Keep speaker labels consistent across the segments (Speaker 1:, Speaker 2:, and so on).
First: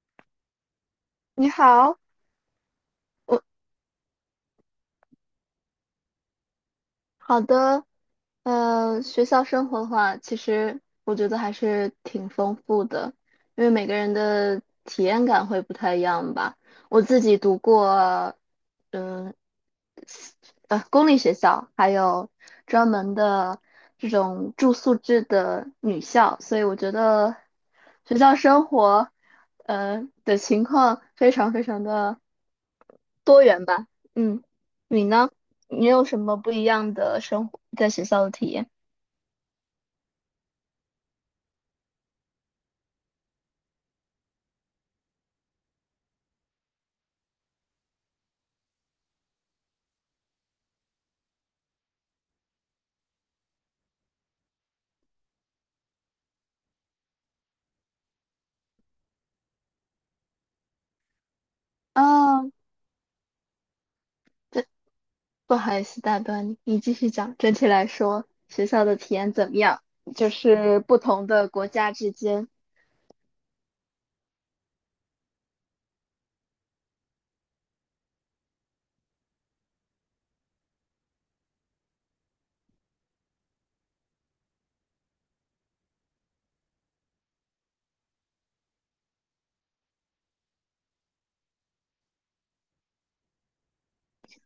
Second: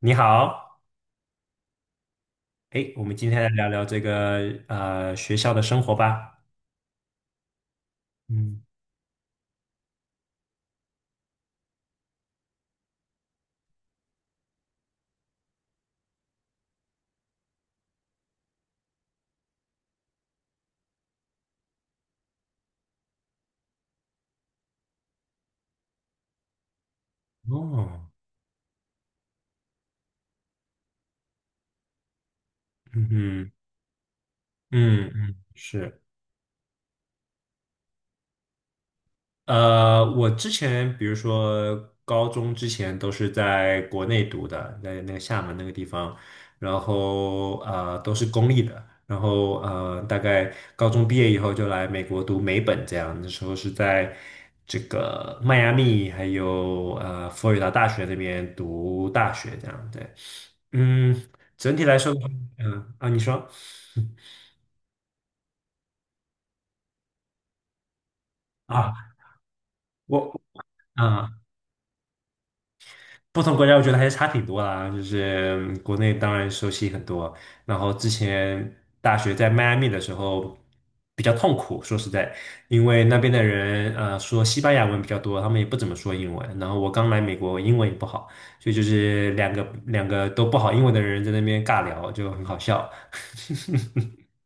Speaker 1: 你好。
Speaker 2: 你好，
Speaker 1: 哎，我们今
Speaker 2: 我
Speaker 1: 天来聊聊这个学校的生活吧。
Speaker 2: 好的，
Speaker 1: 嗯。
Speaker 2: 学校生活的话，其实我觉得还是挺丰富的，因为每个人的体验感会不太一样吧。我自己读过，嗯公立学校，还有专门的这种住宿制的女校，所以我觉得
Speaker 1: 哦。
Speaker 2: 学校生活，的情况非常非常的
Speaker 1: 嗯
Speaker 2: 多
Speaker 1: 嗯
Speaker 2: 元吧。嗯，你
Speaker 1: 嗯
Speaker 2: 呢？
Speaker 1: 嗯，
Speaker 2: 你
Speaker 1: 是。
Speaker 2: 有什么不一样的生活在学校的体验？
Speaker 1: 我之前比如说高中之前都是在国内读的，在那个厦门那个地方，然后都是公立的，然后大概高中毕业以后就来美国读美本这样。那时候是在这个迈阿密还有佛罗里达大学那边读大学这样。对。嗯。整体来说的话，
Speaker 2: 啊，
Speaker 1: 嗯啊你说
Speaker 2: 对，不好意思打断你，你继续讲。整体来说，学校的
Speaker 1: 啊
Speaker 2: 体验怎么样？就
Speaker 1: 我
Speaker 2: 是不同
Speaker 1: 啊。
Speaker 2: 的国家之间。
Speaker 1: 不同国家我觉得还是差挺多啦，就是国内当然熟悉很多。然后之前大学在迈阿密的时候比较痛苦，说实在，因为那边的人说西班牙文比较多，他们也不怎么说英文，然后我刚来美国，我英文也不好，所以就是两个都不好英文的人在那边尬聊，就很好笑。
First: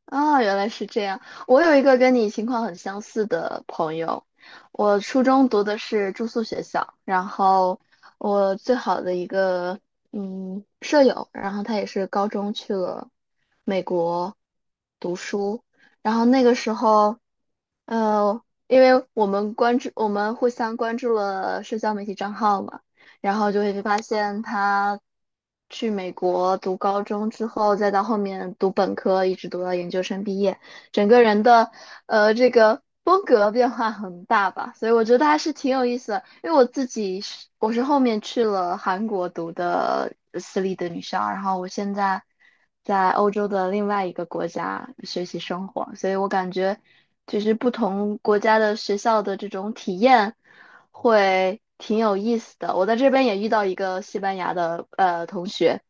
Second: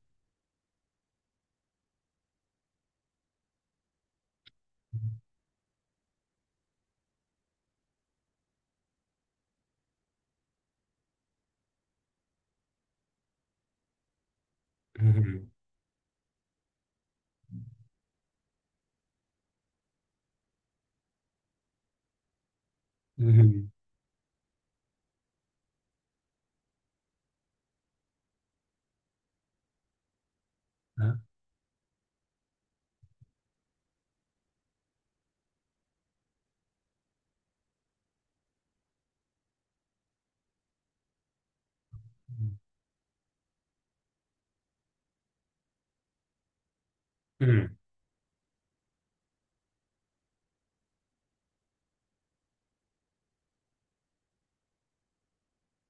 Speaker 2: 啊，原来是这样。我有一个跟你情况很相似的朋友，我初中读的是住宿学校，然后我最好的一个舍友，然后他也是高中去了美国读
Speaker 1: 嗯
Speaker 2: 书，然后那个时候，呃，因为我们关注，我们互相关注了社交媒体账号嘛。然后就
Speaker 1: 嗯
Speaker 2: 会发现他去美国读高中之后，再到后面读本科，一直读到研究生毕业，整
Speaker 1: 嗯
Speaker 2: 个人的这个风格变化很大吧，所以我觉得还是挺有意思的。因为我是后面去了韩国读的私立的女校，然后我现在在欧洲的另外一个国家学习生活，所以我感觉就是不
Speaker 1: 嗯
Speaker 2: 同国家的学校的这种体验，会挺有意思的。我在这边也遇到一个西班牙的同学，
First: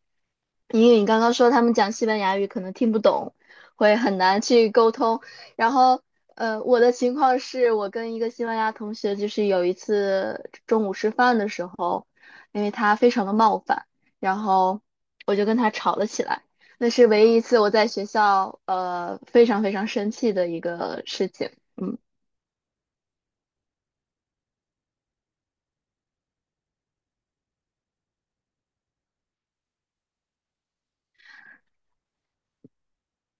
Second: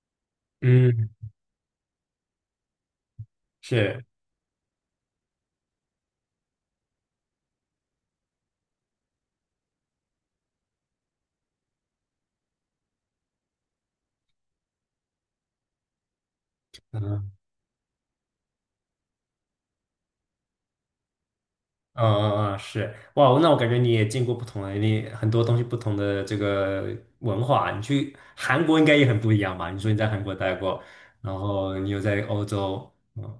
Speaker 2: 因为你
Speaker 1: 嗯，
Speaker 2: 刚刚说他们讲西班牙语可能听不懂，会
Speaker 1: 是。
Speaker 2: 很难去沟通。然后,我的情况是我跟一个西班牙同学，就是有一次中午吃饭的时候，因为他非常的冒犯，然后我就跟他吵了起来。那是唯一一次我在学校非常非常生气的一个事情。嗯。
Speaker 1: 嗯嗯嗯，是，哇，那我感觉你也见过不同的，你很多东西不同的这个文化啊。你去韩国应该也很不一样吧？你说你在韩国待过，然后你又在欧洲。嗯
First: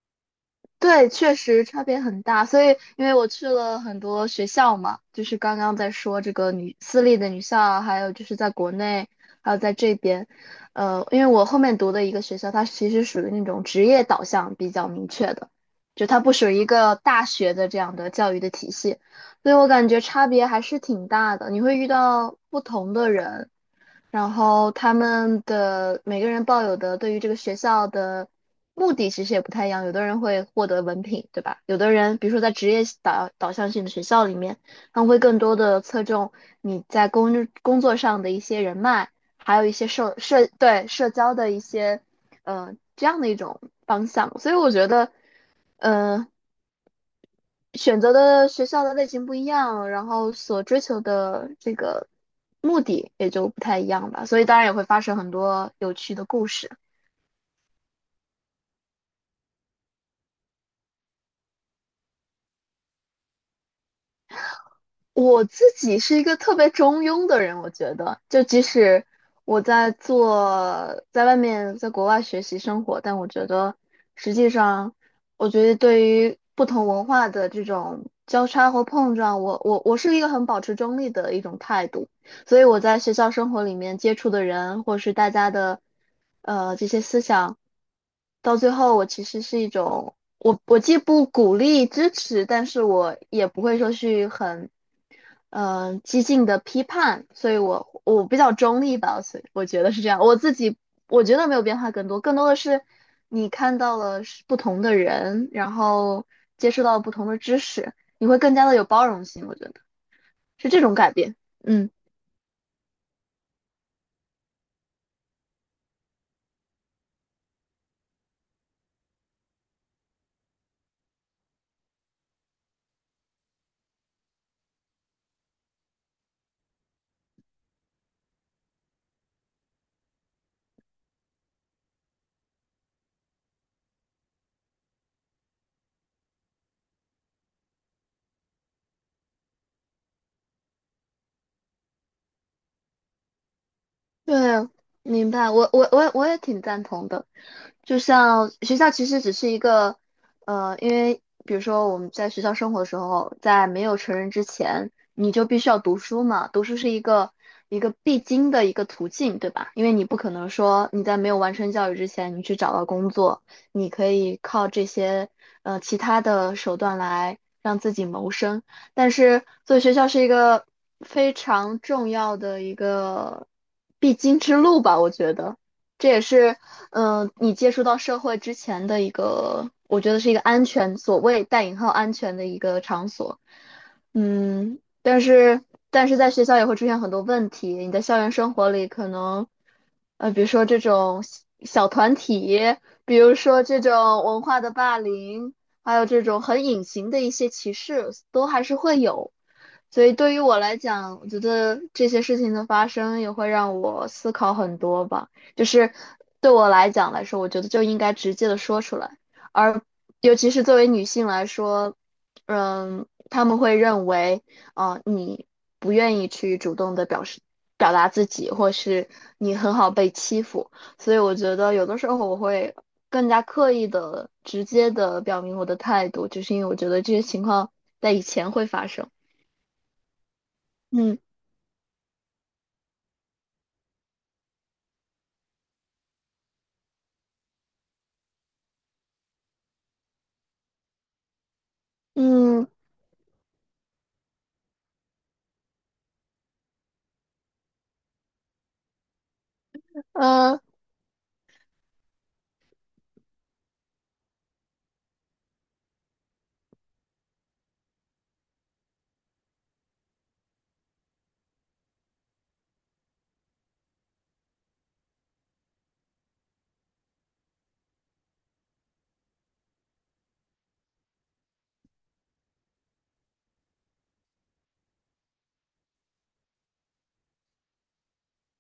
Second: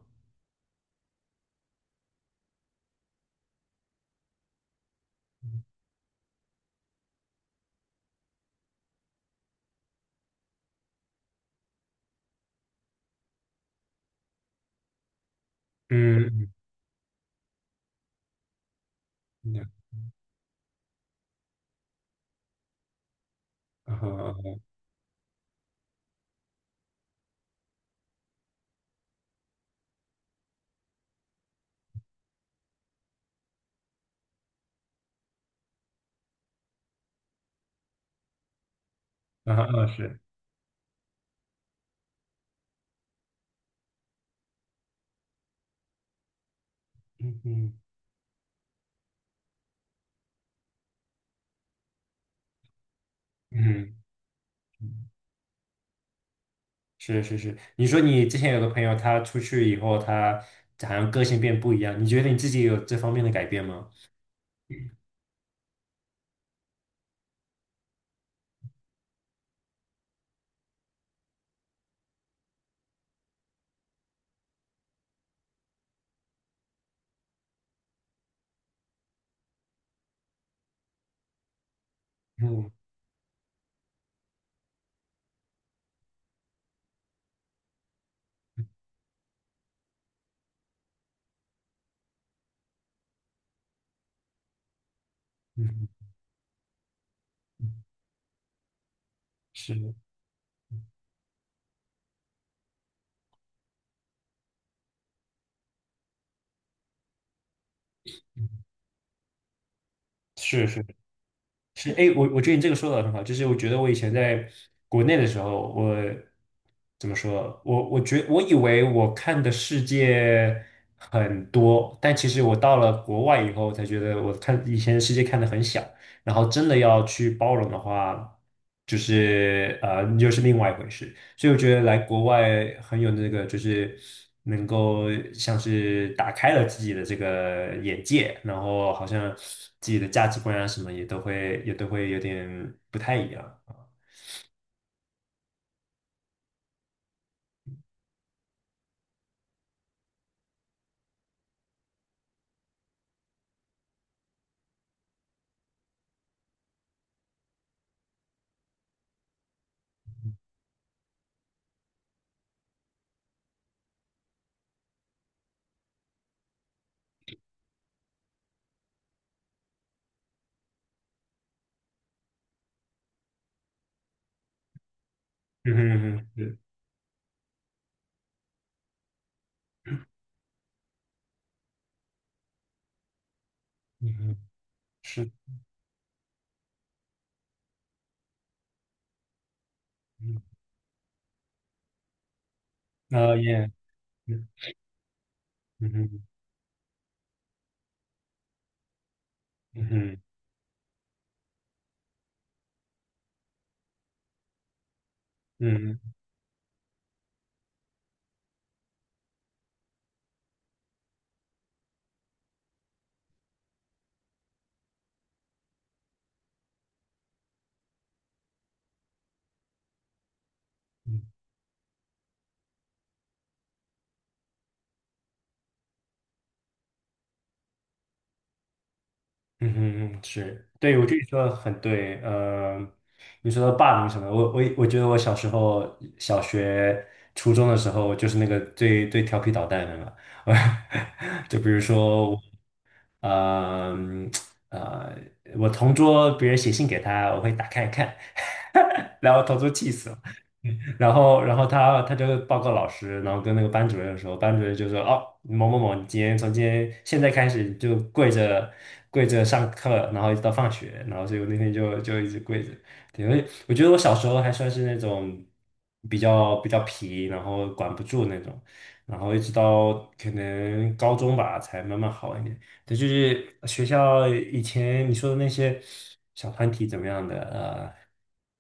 Speaker 2: 对，确实差别很大。所以，因为我去了很多学校嘛，就是刚刚在说这个女私立的女校啊，还有就是在国内，还有在这边，因为我后面读的一个学校，它其实属于那种职业导向比较明确的，就它不属
Speaker 1: 嗯
Speaker 2: 于一个大学的这样的教育的体系，所以我
Speaker 1: 嗯
Speaker 2: 感觉差别还是挺大的。你会遇到不同的人，然
Speaker 1: 嗯
Speaker 2: 后他们的每个人抱有的对于这个学校的目的其实也不太一样，有的人会获得文凭，对吧？有的人，比如说在职业导向性的学校里面，他们会更多的侧重你在工作上的一些人脉，
Speaker 1: 嗯
Speaker 2: 还有一些
Speaker 1: 嗯，
Speaker 2: 社
Speaker 1: 是。
Speaker 2: 社对社交的一些，这样的一种方向。所以我觉得，嗯、
Speaker 1: 嗯嗯
Speaker 2: 选择的学校的类型不一样，然后所追求的这个目的也就不太一
Speaker 1: 嗯。
Speaker 2: 样吧，所以当然也会发
Speaker 1: 嗯，
Speaker 2: 生很多有趣的故事。
Speaker 1: 是是是。你说你之前有个朋友，他出去以后，他好像个性变不一样，你觉得你自己有这方面的改变吗？
Speaker 2: 我自己是一个特别中庸的人，我觉得，就即使我在做，在外面，在国外学习生活，但我觉得实际上，我觉得对于不同文化的这种交叉和碰撞，我是一个很保持中立的一种态度。所以
Speaker 1: 嗯
Speaker 2: 我在学校生活里面接触的人，或是大家的这些思想，到最后我其实是一种，我既不鼓励支持，但是我也不会说去很
Speaker 1: 嗯。嗯
Speaker 2: 激进的批判，所以
Speaker 1: 嗯，
Speaker 2: 我比较中立吧，所以我觉得
Speaker 1: 是
Speaker 2: 是这样。我自己我觉得没有变化更多，更多的是你看到了是不同的人，然后接触到了不同的知识，你会更加的有包容性，我觉得
Speaker 1: 是
Speaker 2: 是这
Speaker 1: 是。
Speaker 2: 种改变，嗯。
Speaker 1: 是。哎，我觉得你这个说的很好。就是我觉得我以前在国内的时候，我怎么说？我以为我看的世界很多，但其实我到了国外以后，才觉得我看以前的世界看的很小。然后真的要去包容的话，就是又是另外一回事。所以我觉得来国外很有那个，就是能够像是打开了自己的这个眼界，然后好像自己的价值观啊什么也都会有点不太一样啊。
Speaker 2: 对，明白，我也挺赞同的。就像学校其实只是一个，因为比如说我们在学校生活的时候，在没有成人之前，你就必须要读书嘛，读书是一个必经的一个途径，对吧？因为你不可能说你在没有完成教育之前，你去找到工作，你可以靠这些其他的手段来让自己谋生。但是所以学校是一个非常重要的一个必经之路吧，我觉得
Speaker 1: 嗯哼嗯
Speaker 2: 这也
Speaker 1: 哼，
Speaker 2: 是
Speaker 1: 是。
Speaker 2: 你接触到社会之前的一个，我觉得是一个安全，所谓带引号安全的一个场所。
Speaker 1: 嗯哼，
Speaker 2: 嗯，但
Speaker 1: 是。
Speaker 2: 是在学校也会出现很多问题，你在校园生活里可能，
Speaker 1: 嗯。
Speaker 2: 比如说这种小团体，比如
Speaker 1: 啊
Speaker 2: 说
Speaker 1: 耶。
Speaker 2: 这种文
Speaker 1: 嗯。
Speaker 2: 化的霸凌，
Speaker 1: 嗯
Speaker 2: 还有
Speaker 1: 哼
Speaker 2: 这种很隐形的一些歧视，都还是会有。
Speaker 1: 嗯
Speaker 2: 所以
Speaker 1: 哼
Speaker 2: 对于我来讲，我觉得这些事情的发生也会让我思考很多吧。就是
Speaker 1: 嗯
Speaker 2: 对我来讲来说，我觉得就应该直接的说出来，而尤其是作为女性来说，嗯，他们会认为，啊，你不愿意去主动的表达自己，或是你很好被欺负。所以
Speaker 1: 哼。
Speaker 2: 我觉得有的时候我会更加刻意的、直接的表明我的态度，就是因为我觉得这些情况在以前会发生。
Speaker 1: 嗯哼，嗯，是，对，我觉得
Speaker 2: 嗯
Speaker 1: 你说的很对。你说的霸凌什么的我觉得我小时候小学、初中的时候就是那个最最调皮捣蛋的嘛。就比如说我，
Speaker 2: 嗯
Speaker 1: 呃呃我同桌别人写信给他，我会打开看。然后同桌气死了。
Speaker 2: 呃，
Speaker 1: 然后，他就报告老师。然后跟那个班主任的时候，班主任就说：“哦，某某某，你今天从今天现在开始就跪着跪着上课，然后一直到放学。”然后所以我那天就一直跪着。对。我觉得我小时候还算是那种比较皮，然后管不住那种，然后一直到可能高中吧，才慢慢好一点。对，就是学校以前你说的那些小团体怎么样的，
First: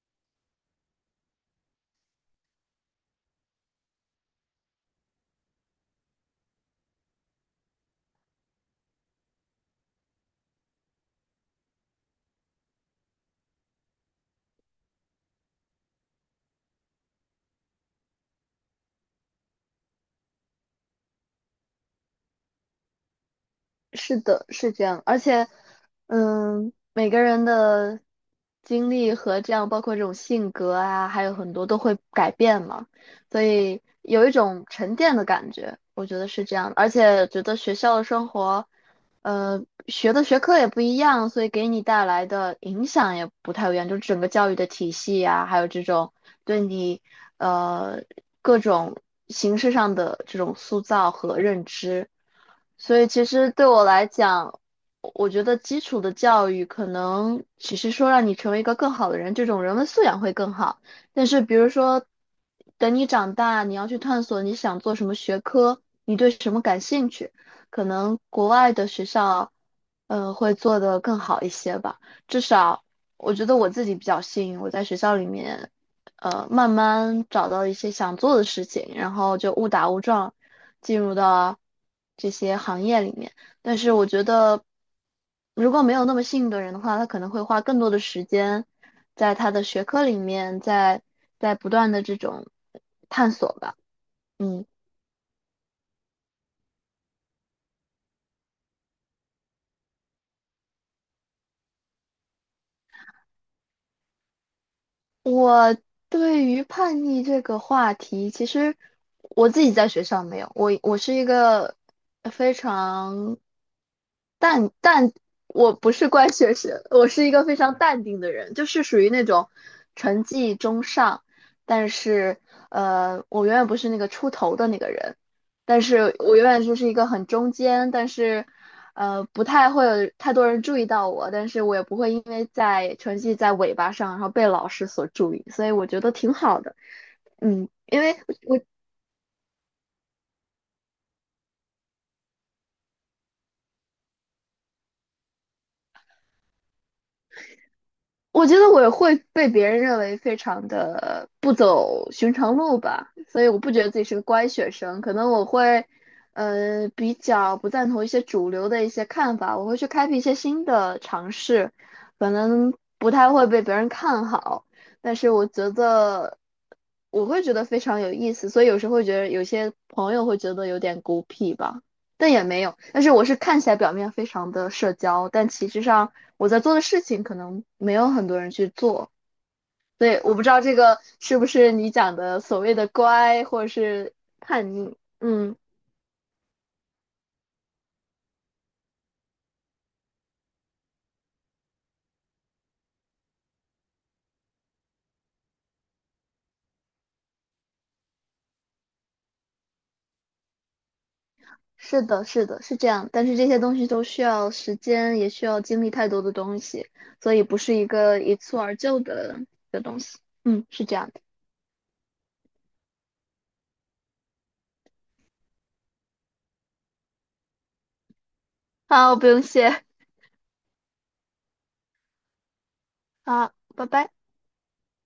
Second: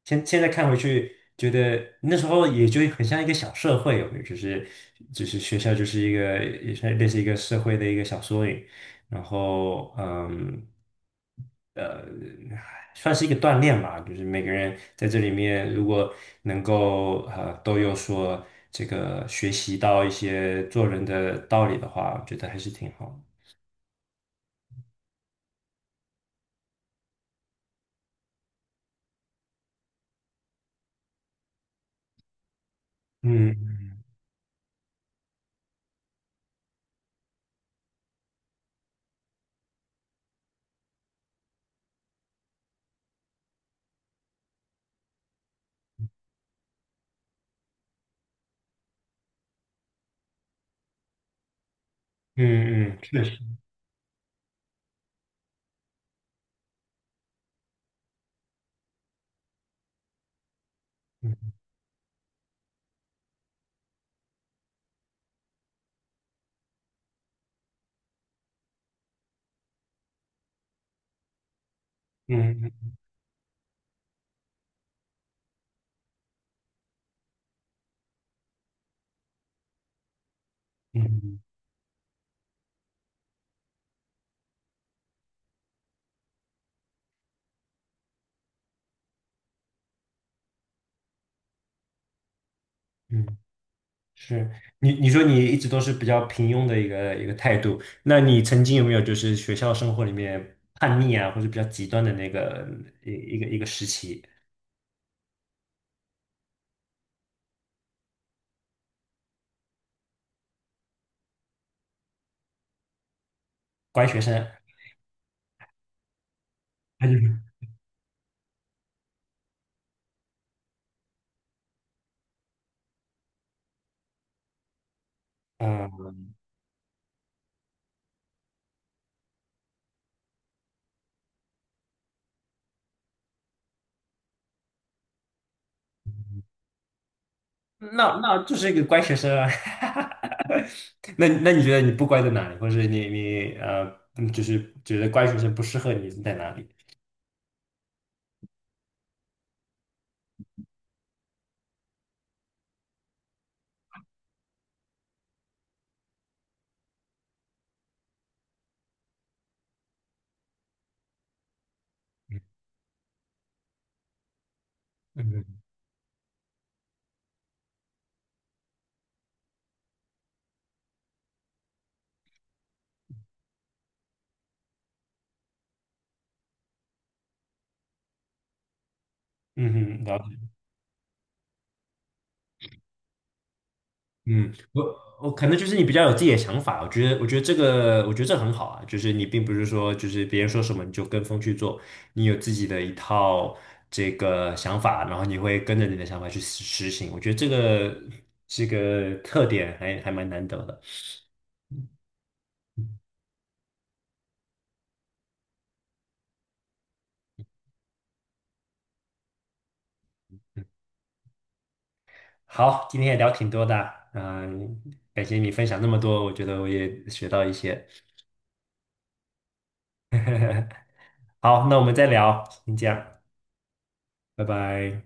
Speaker 1: 现在看回去，觉得那时候也就很像一个小社会。有没有就是学校就是一个也是类似一个社会的一个小缩影。然后呃，算是一个锻炼吧。就是每个人在这里面如果能够都有所这个学习到一些做人的道理的话，我觉得还是挺好的。
Speaker 2: 是的，是这样，而且嗯，每个人的经历和这样，包括这种性格啊，还有很多都会改变嘛，所以
Speaker 1: 嗯。
Speaker 2: 有一种沉淀的感觉，我觉得是这样的而且觉得学校的生活学的学科也不一样，所以给你带来的影响也不太一样，就是整个教育的体系呀，还有这种对你呃各种形式上的这种塑造和认知。
Speaker 1: 嗯嗯，
Speaker 2: 所以
Speaker 1: 确
Speaker 2: 其
Speaker 1: 实。
Speaker 2: 实对我来讲，我觉得基础的教育可能只是说让你成为一个更好的人，这种人文素养会更好。但是
Speaker 1: 嗯
Speaker 2: 比如说，等你长大，你要去探索你想做什么学科，你对什么感兴趣。可能国外的学校，会做得更好一些吧。至少
Speaker 1: 嗯
Speaker 2: 我觉得我自己比较幸运，我在学校里面，慢慢找到一些想做的事情，然后就误打误撞进入
Speaker 1: 嗯
Speaker 2: 到这些行业里面。但是我觉得，如果没有那么幸运的人的话，他可能会花更多的时间在他的学科里面，在不断的这种
Speaker 1: 嗯。
Speaker 2: 探
Speaker 1: 嗯。
Speaker 2: 索吧。
Speaker 1: 是。
Speaker 2: 嗯。
Speaker 1: 你说你一直都是比较平庸的一个态度。那你曾经有没有就是学校生活里面叛逆啊，或者比较极端的那个一一个时期？
Speaker 2: 我对于叛逆这个话题，其实我自己在学校没有，我是一个非常
Speaker 1: 乖学生？
Speaker 2: 淡淡，我不是乖学生，我
Speaker 1: 还是
Speaker 2: 是一个非常淡定的人，就是属于那种成绩中上，但是我永远不是那个出头的那个人。但是
Speaker 1: 嗯，
Speaker 2: 我永远就是一个很中间，但是，不太会有太多人注意到我，但是我也不会因为在成绩在尾巴上，然后被老师所注意，所以我觉得挺好的。嗯，因为
Speaker 1: 那就
Speaker 2: 我。
Speaker 1: 是一个乖学生啊？那你觉得你不乖在哪里，或者是你嗯就是觉得乖学生不适合你是在哪里？
Speaker 2: 我觉得我会被别人认为非常的不走寻常路吧，所以我不觉得自己是个乖学生，可能我会，比较不赞同一些主流的一些看法，我会去开辟一些新的尝试，可
Speaker 1: 嗯
Speaker 2: 能不太会被别人看好，但是我
Speaker 1: 嗯
Speaker 2: 觉得我会觉得非常有意思，所以有时候会觉得有些朋友会觉得有点孤僻吧。但也没有。但是我是看起来表面非常的社交，但其实上我在做的事情可能没有很多人去做。
Speaker 1: 嗯，哼，
Speaker 2: 所以
Speaker 1: 了
Speaker 2: 我不
Speaker 1: 解。
Speaker 2: 知道这个是不是你讲的所谓的乖或者是
Speaker 1: 嗯，
Speaker 2: 叛逆。
Speaker 1: 我可
Speaker 2: 嗯，
Speaker 1: 能就是你比较有自己的想法。我觉得这很好啊。就是你并不是说就是别人说什么你就跟风去做，你有自己的一套这个想法，然后你会跟着你的想法去实行，我觉得这个特点还蛮难得的。
Speaker 2: 是的，是的，是这样。但是这些东西都需要时间，也需要经历太多的东西，所以不是一个一蹴而就的东西。嗯，是这样的。
Speaker 1: 好，今天也聊挺多的。嗯，感谢你分享那么多，我觉得我也学到一些。
Speaker 2: 好，不用谢。
Speaker 1: 好，那我们再聊，先这样。
Speaker 2: 好，拜拜。
Speaker 1: 拜拜。